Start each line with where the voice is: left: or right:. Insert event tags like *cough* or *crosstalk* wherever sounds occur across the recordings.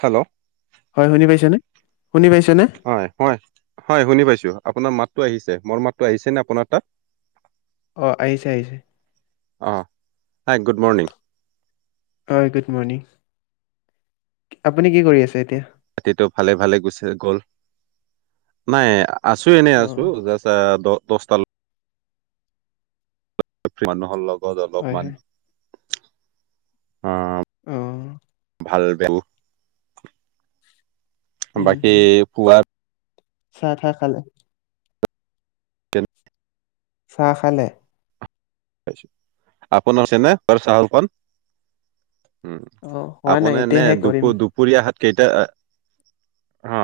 right: Hello
left: হয় শুনি পাইছেনে? শুনি পাইছেনে?
right: হয়-হয়-হয় শুনি পাইছো? *unintelligible* আপোনাৰ মাতটো আহিছে মোৰ মাতটো আহিছে নে আপোনাৰ তাত *unintelligible*
left: আহ আহিছে-আহিছে
right: অ হাই গুড মৰ্ণিং
left: *unintelligible* অ গুড মৰ্ণিং আপুনি কি কৰি আছে? *unintelligible*
right: ৰাতিটো ভালে-ভালে গুচি গল নাই *unintelligible* আছো এনেই আছো
left: অ'
right: যাষ্ট দহটালৈ *unintelligible* মানুহৰ লগত
left: হয়
right: অলপমান
left: হয়।
right: অ *unintelligible*
left: আহ *unintelligible*
right: ভাল *unintelligible* বাকী পুৱা
left: চাহ-টাহ খালে? *unintelligible* চাহ খালে? *unintelligible*
right: *unintelligible* আপোনাৰ চনে বৰ চাহ *unintelligible* উম
left: অ' হোৱা নাই
right: আপোনাৰ নে
left: এতিয়াহে কৰিম।
right: দুপ-দুপৰীয়া হাত কেইটা *unintelligible* অ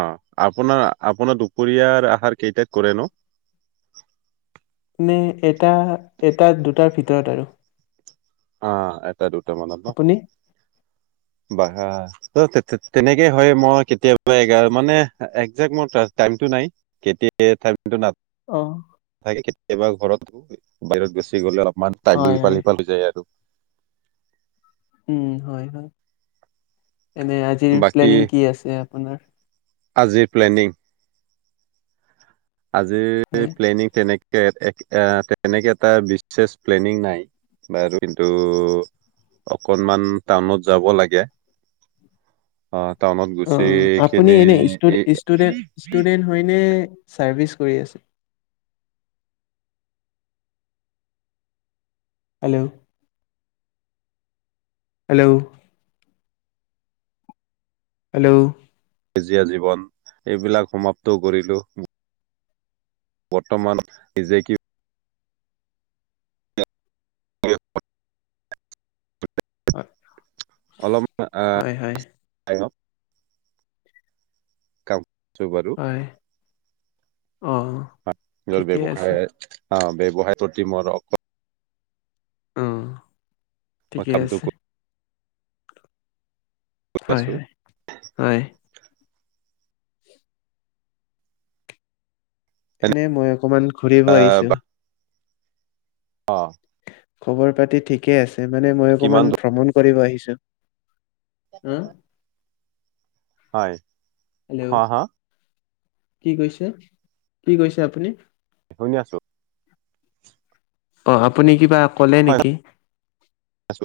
right: আপোনাৰ-আপোনাৰ দুপৰীয়াৰ আহাৰ কেইটাক কৰে নো *unintelligible* *inaudible*
left: নে এটা-এটা দুটাৰ ভিতৰত আৰু *unintelligible*
right: অ এটা দুটা মানত ন *unintelligible*
left: আপুনি?
right: বাহ ত তেনেকে হয় মই কেতিয়াবা এগাৰ মানে একজে্ট মোৰ ত *unintelligible* টাইমটো নাই কেতিয়া টাইমটো ন *unintelligible*
left: আহ *unintelligible*
right: কেতিয়াবা ঘৰত বাহিৰত গেছি গ'লে অলপমান
left: হয়
right: টাইমটো
left: হয়।
right: ইফাল সিফাল হৈ যায় আৰু *unintelligible*
left: উ হয় হয় এনে আজিৰ
right: বাকী
left: প্লেনিং কি আছে আপোনাৰ? *unintelligible*
right: আজিৰ প্লেনিং *unintelligible* আজি
left: হয়।
right: প্লেনিং তেনেক তেনেকে এটা বিশ্বেষ প্লেনিং নাই বাৰু কিন্তু *unintelligible* অকনমান টাউনত যাব লাগে অ।
left: অ আপুনি এনেুষ্টুডেট ষ্টুডেণ্ট হয় ন *unintelligible* চাৰ্ভিচ কৰি আছে হেল্ল' হেল্ল' হেল্ল'
right: সেজীয়া জীৱন এইবিলাক সমাপ্তও কৰিলো *unintelligible* বৰ্তমান নিজে কি
left: *inaudible*
right: অলপমান আহ
left: হয় হয়।
right: *unintelligible* চু বাৰ *unintelligible*
left: হয়। অঁ, ঠিকে আছে।
right: ব্যৱসায় প্ৰতি মোৰ অ
left: অ ঠিকে
right: কামটো
left: আছে
right: কৰি
left: হয়
right: আছো
left: হয় হয় এনে মই অকমান ঘূৰিব আহিছো।
right: অ
left: খবৰ পাতি ঠিকে আছে মানে মই
right: কিমান
left: অকমান
right: দূৰ
left: ভ্ৰমণ কৰিব আহিছো। অঁ,
right: *inaudible* হয় হ
left: হেল্ল'
right: হা *unintelligible*
left: কি কৈছে কি কৈছে আপুনি?
right: শুনি আছো *unintelligible*
left: অ আপুনি কিবা কলে
right: হয়
left: নেকি
right: আছো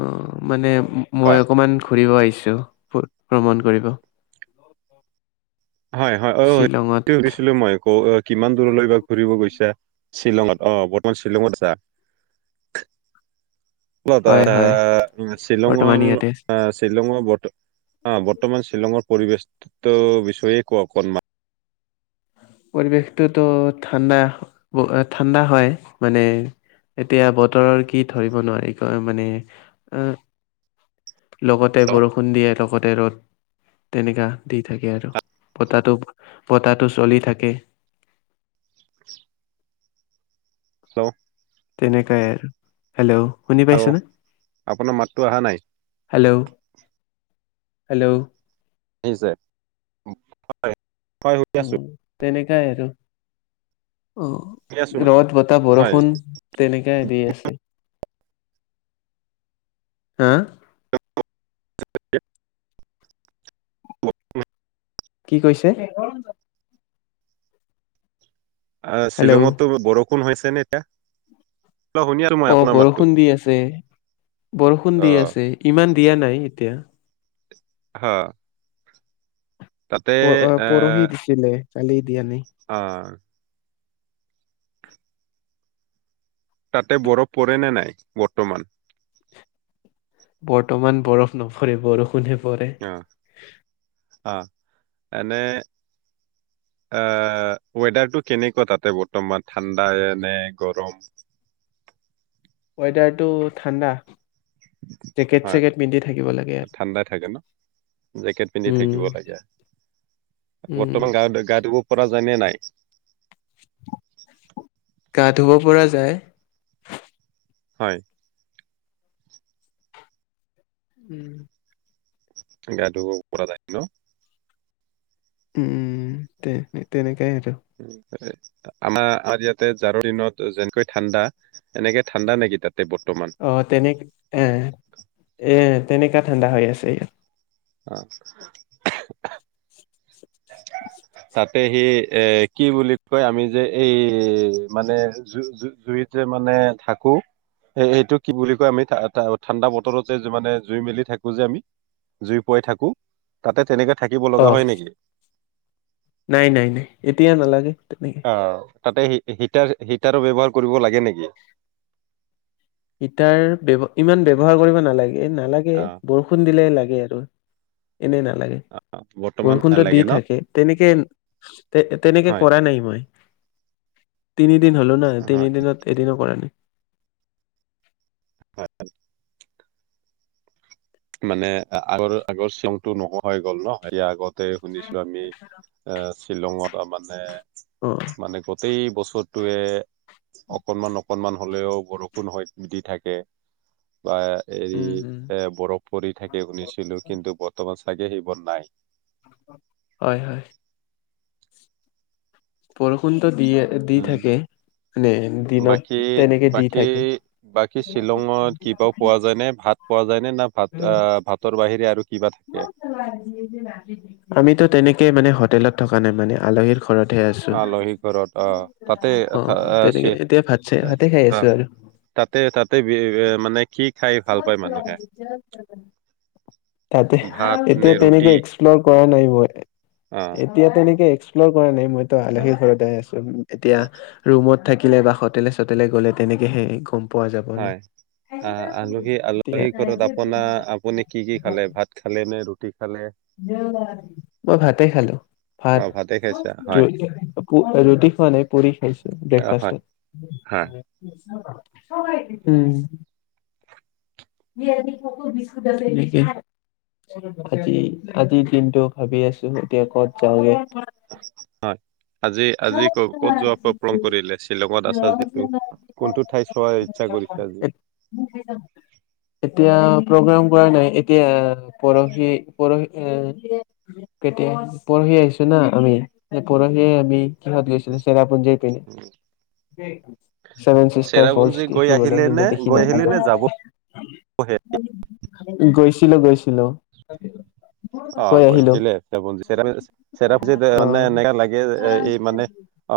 left: অ মানে
right: কোৱা
left: মই অকমান ঘুৰিব আহিছো। ভ্ৰমণ কৰিব *unintelligible*
right: হয় হয় অ
left: শ্বিলঙত।
right: সেটো সুধিছিলো মই অ কিমান দূৰলৈ বা ঘুৰিব গৈছা শ্বিলঙত আহ বৰ্তমান শ্বিলঙত যা *unintelligible* কা
left: হয়,
right: এ
left: হয়। বৰ্তমান
right: শ্বিলঙৰ
left: ইয়াতে আছো।
right: শ্বিলঙৰ *unintelligible* অ বৰ্তমান শ্বিলঙৰ পৰিবেশটো বিষয়ে ক অকনমান
left: পৰিৱেশটোতো ঠাণ্ডা ঠাণ্ডা হয় মানে। এতিয়া বতৰৰ কি ধৰিব নোৱাৰি ক মানে আহ
right: *inaudible*
left: লগতে বৰষুণ দিয়ে লগতে ৰ'দ তেনেকা দি থাকে আৰু বতাহটো বতাহ টো চলি থাকে।
right: হেল্ল'
left: তেনেকে আৰু হেল্ল' শুনি
right: হেল্ল'
left: পাইছোনে
right: আপোনাৰ মাতটো অহা নাই
left: হেল্ল' হেল্ল'
right: শুনি আছে হয় শুনি
left: উ
right: আছো
left: তেনেকাই আৰু
right: শুনি আছো মই
left: অ ৰদ বতাহ বৰষুণ
right: হয়
left: তেনেকাই দি আছে। হা কি কৈছে
right: আহ
left: হেল্ল'
right: শ্বিলঙতো বৰষুণ হৈছে নে এতিয়া অ শুনিলো মই আপোনাৰ মাতো
left: আ বৰষুণ দি আছে ইমান দিয়া নাই এতিয়া
right: হ
left: প পৰহি দিছিলে কালি দিয়া নাই
right: অ তাতে বৰফ পৰে ন নাই বৰ্তমান
left: বৰ্তমান বৰফ নপৰে বৰষুণে
right: অ আহ এনে এ ৱেডাৰটো কেনেকুৱা তাতে বৰ্তমান ঠাণ্ডা নে গৰম।
left: ৱেডাৰটো ঠাণ্ডা জেকেট
right: হয়
left: চেকেট পিন্ধি থাকিব লাগে আৰু
right: ঠাণ্ডাই থাকে ন জেকেট পিন্ধি
left: উম,
right: থাকিব লাগে
left: উম,
right: বৰ্তমান গা গাটো পৰা যায়নে নাই
left: গা ধুব পৰা যায়।
right: হয়
left: উম
right: গা ধুব পৰা যাই ন
left: উম তে তেনেকাই আৰু
right: উম আমাৰ ইয়াতে জাৰৰ দিনত যেনেকৈ ঠাণ্ডা এনেকে ঠাণ্ডা নেকি তাত
left: আহ তেনে এ এ তেনেকা ঠাণ্ডা হৈ আছে ইয়াত
right: অ
left: *inaudible*
right: তাতে সি এ কি বুলি কয় আমি যে এই মানে জু জুইত যে মানে মানে থাকো এ এইটো কি বুলি কয় আমি ঠাণ্ডা বতৰত যে মানে জুই মেলি থাকো যে আমি জুই ফুৱাই থাকো তাতে তেনেকে থাকিব লগা
left: অ',
right: হয় নেকি?
left: নাই নাই নাই এতিয়া নালাগে তেনেকে
right: অ তাতে হিটাৰ হিটাৰো ব্যৱহাৰ কৰিব লাগে নেকি।
left: ইটাৰ ব্যয় ইমান ব্যৱহাৰ কৰিব নালাগে নালাগে
right: অ
left: বৰষুণ দিলে লাগে আৰু এনেই নালাগে
right: অ বৰ্তমান
left: বৰষুণটো
right: নালাগে
left: দি
right: ন
left: থাকে তেনেকে তে তেনেকে
right: হয়
left: কৰা নাই মই তিনিদিন হ'লো ন তিনি
right: হয়
left: দিনত এদিনো কৰা নাই
right: হয় মানে আগৰ আগৰ চে মটো নোহোৱা হৈ গ'ল ন সয়া আগত তাতে শুনিছিলো আমি এ শ্বিলঙত মানে।
left: অ',
right: মানে গোটেই বছৰটোৱে অকনমান অকনমান হলেও বৰষুণ হয় দি থাকে। বা হেৰি
left: উম, উম।
right: এ বৰফ পৰি থাকে শুনিছিলো কিন্তু বৰ্তমান চাগে সেই বোৰ নাই
left: হয় হয় বৰষুণটো দি দি
right: উম
left: থাকে। মানে দিনত
right: বাকী
left: তেনেকে দি
right: বাকী
left: থাকে।
right: বাকী শ্বিলঙত কিবা পোৱা যায় ন ভাত পোৱা যায়নে না ভাত
left: উম।
right: আহ ভাতৰ বাহিৰে আৰু কিবা থাকে
left: আমিতো তেনেকেই মানে হোটেলত থকা নাই মানে আলহীৰ ঘৰতহে আছো।
right: আ আলহী ঘৰত আহ তাতে
left: অ
right: চ
left: তেনেকে এতিয়া ভাত চাই ভাতে খাই
right: অ
left: আছো আৰু
right: তাতে তাতে মানে কি? খাই ভাল পায় মানুহে
left: *unintelligible* তাতে
right: ভাত নে
left: এতিয়া
right: ৰুটি
left: তেনেকে এক্সপ্লৰ কৰা নাই মই
right: অ
left: এতিয়া এনেকে এক্সপ্ল' কৰা নাই মইতো
right: অ
left: আলহী ঘতে আছো এতিয়া
right: হয়
left: ৰুমত থাকিলে বা হোতেলে চো'তেলে গ'লে তেনেকেহে গ'ম পোৱা যাব ন
right: হয় আ আলহী
left: এতিয়া
right: আলহী ঘৰত আপোনাৰ আপুনি কি কি কি খালে ভাত খালে নে ৰুটী
left: মই ভাতে খালো
right: অ
left: ভাত
right: ভাতে খাইছা হয়
left: ৰুটি খোৱা নাই পুৰী খাইছো
right: অ হয়
left: ব্ৰেকফাষ্টত
right: হয়
left: উম *unintelligible* আজি দিনতটো ভাবি আছো এতিয়া ক'ত যাওগে।
right: হয় আজি আজি ক'ত ক'ত যোৱা প্ৰগ্ৰেম কৰিলে শ্বিলঙত আছ যিটো কোনটো ঠাই চোৱা ইচ্ছা কৰি
left: এতিয়া প্ৰগ্ৰাম কৰা নাই এতিয়া পৰহি পৰহি কেতিয়া পৰহি পৰহি আহিছো না আমি অকণমানে আমি কিহত গৈছিলো চেৰাপুঞ্জিৰ পিনে।
right: উম।
left: ছেভেন চিষ্টাৰ ফলচ
right: চেৰাপুঞ্জী গৈ
left: দেখিবলৈ
right: আহিলে
left: কিন্তু
right: নে
left: দেখি
right: গৈ আহিলে
left: নাপালো।
right: নে যাবহে?
left: গৈছিলো গৈছিলো
right: অ
left: গৈ আহিলো
right: গৈছিলে শজে চেৰাফজিত
left: অ
right: মানে এনো লাগে এই মানে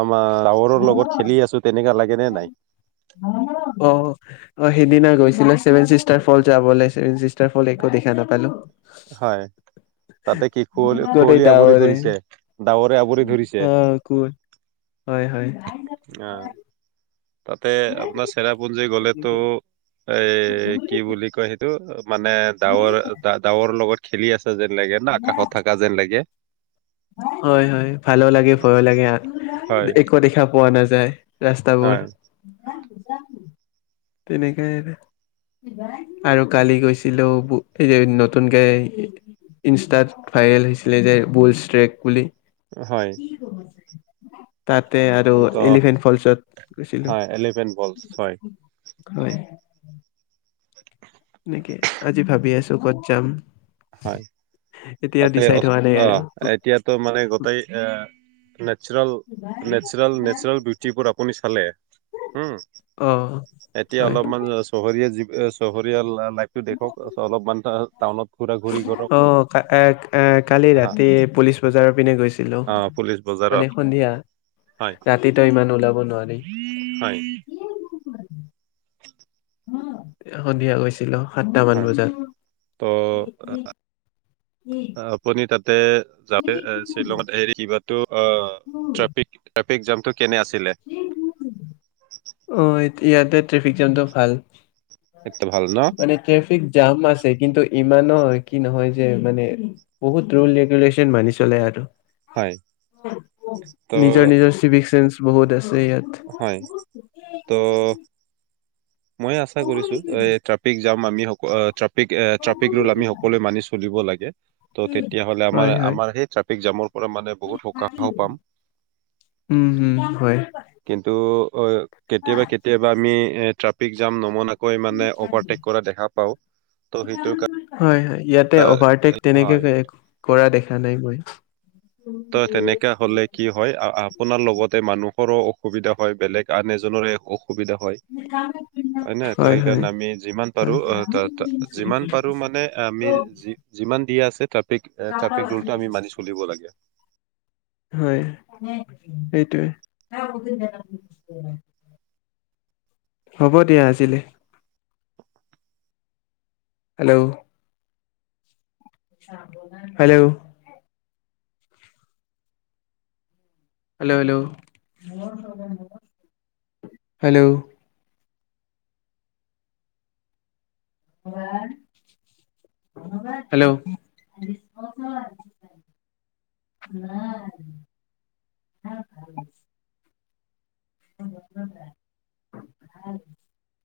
right: আমাৰ গাৱৰৰ লগত খেলি আছো তেনেকা লাগ
left: অ সেইদিনা গৈছিলা চেভেন চিষ্টাৰ ফল যাব ওলাইছে টাৰ ফল একো দেখা নাপালো
right: হয় তাতে কি কুঁৱলী
left: গোটেই
right: কুঁৱলী আৱৰি
left: ডাৱৰে
right: ধৰিছে ডাৱৰে আৱৰি ধৰিছে
left: আহ কু হয় হয়।
right: আহ তাতে আপোনাৰ চেৰাপুঞ্জী গ'লেতো
left: তেনেকে
right: এ কি বুলি কয় সেইটো মানে ডাৱৰ ডাৱৰ লগত খেলি আছে যেন লাগে না আকাশত থকা যেন লাগে
left: হয় হয় ভালো লাগে ভয়ো লাগে
right: হয়
left: একো দেখা পোৱা নাযায়। ৰাস্তাবোৰ
right: হয়
left: তেনেকেই আৰু কালি গৈছিলোঁ নতুনকে ইনষ্টাত ভাইৰেল হৈছিলে যে বুল ষ্টেক বুলি।
right: হয়
left: তাতে আৰু
right: ত
left: এলিফেন্ট ফলচত গৈছিলো।
right: হয় এলিভেন বলছ হয়
left: হয় নেকি আজি ভাবি আছো ক'ত যাম।
right: হয়,
left: এতিয়াও
right: তাতে
left: ডিচাইড হোৱা নাই আৰু
right: অ-অ, এতিয়াতো মানে গোটেই এ নেছোৰেল-নেছোৰেল-নেছোৰেল, বিউটিৰ পৰা আপুনি চালে? হম,
left: অ
right: এতিয়া
left: হয়
right: অলপমান চহৰীয়া যি এ চহৰীয়াাল লাইফটো দেখাউক অলপমান টাউনত ঘূৰা ঘূৰি কৰক
left: আহ এ-এ কালি
right: হা
left: ৰাতি পুলিচ বজাৰৰ পিনে গৈছিলো
right: অ পুলিচ
left: মানে
right: বজাৰত
left: সন্ধিয়া
right: হয়
left: ৰাতিটো ইমান ওলাব নোৱাৰি
right: হয়।
left: সন্ধিয়া গৈছিলো সাতটামান
right: হয়
left: বজাত
right: ত' *inaudible* আপুনি তাতে-তাতে এ শ্বিলঙত হেৰি কিবোটো অ ট্ৰাফিক জামটো কেনে আছিলে?
left: অ, ইয়াতে ট্ৰেফিক জামটো ভাল।
right: সেইটো ভাল ন
left: মানে ট্ৰেফিক জাম আছে, কিন্তু ইমানো কি নহয় যে মানে বহুত ৰুল ৰেগুলেচন মানি চলে আৰু।
right: হয় ত'
left: নিজৰ-নিজৰ চিভিক চেন্স বহুত আছে। ইয়াত।
right: হয়, তো মইয়ে আচা কৰিছো, এ ট্ৰাফিক জাম আমি সকল‌ আ ট্ৰাফ ট্ৰাফিক এ ট্ৰাফিক ৰুল আমি সকলোৱে মানি চলিব লাগে। ত' তেতিয়া হ'লে
left: হয়
right: আমাৰ
left: হয়
right: আমাৰ সেই ট্ৰাফিক জামৰ পৰা মানে বহুত সকাহ পাম।
left: উম হু হয়।
right: কিন্তু হৈ কেতিয়াবা কেতিয়াবা আমি এ ট্ৰাফিক জাম নমনা কৈ মানে অভাৰটেক কৰা দেখা পাও। ত' সেইটোৰ কাৰ
left: হয় হয় ইয়াতে অভাৰটেক তেনেকে
right: হয়
left: তে কৰা দেখা নাই মই।
right: তই তেনেকা হলে কি হয়। আ আ আপোনাৰ লগতে মানুহৰো অসুবিধা হয়। বেলেগ আন এজনৰে অ বিধা হয়। হয় না? ত সেইকাৰণে আমি যিমান
left: হয়
right: পাৰোঁ অ ত ত যিমান পাৰোঁ মা যুনে আমি যি যিমান দিয়া আছে ট্ৰফিক, ট্ৰেফিক ৰোলটো আমি মানি চলিব লাগে।
left: হয়, এইটোৱে। হ'ব দিয়া আজিলে। Hello. Hello. Hello hello, hello. *unintelligible* Hello. *unintelligible*
right: *inaudible*
left: *unintelligible*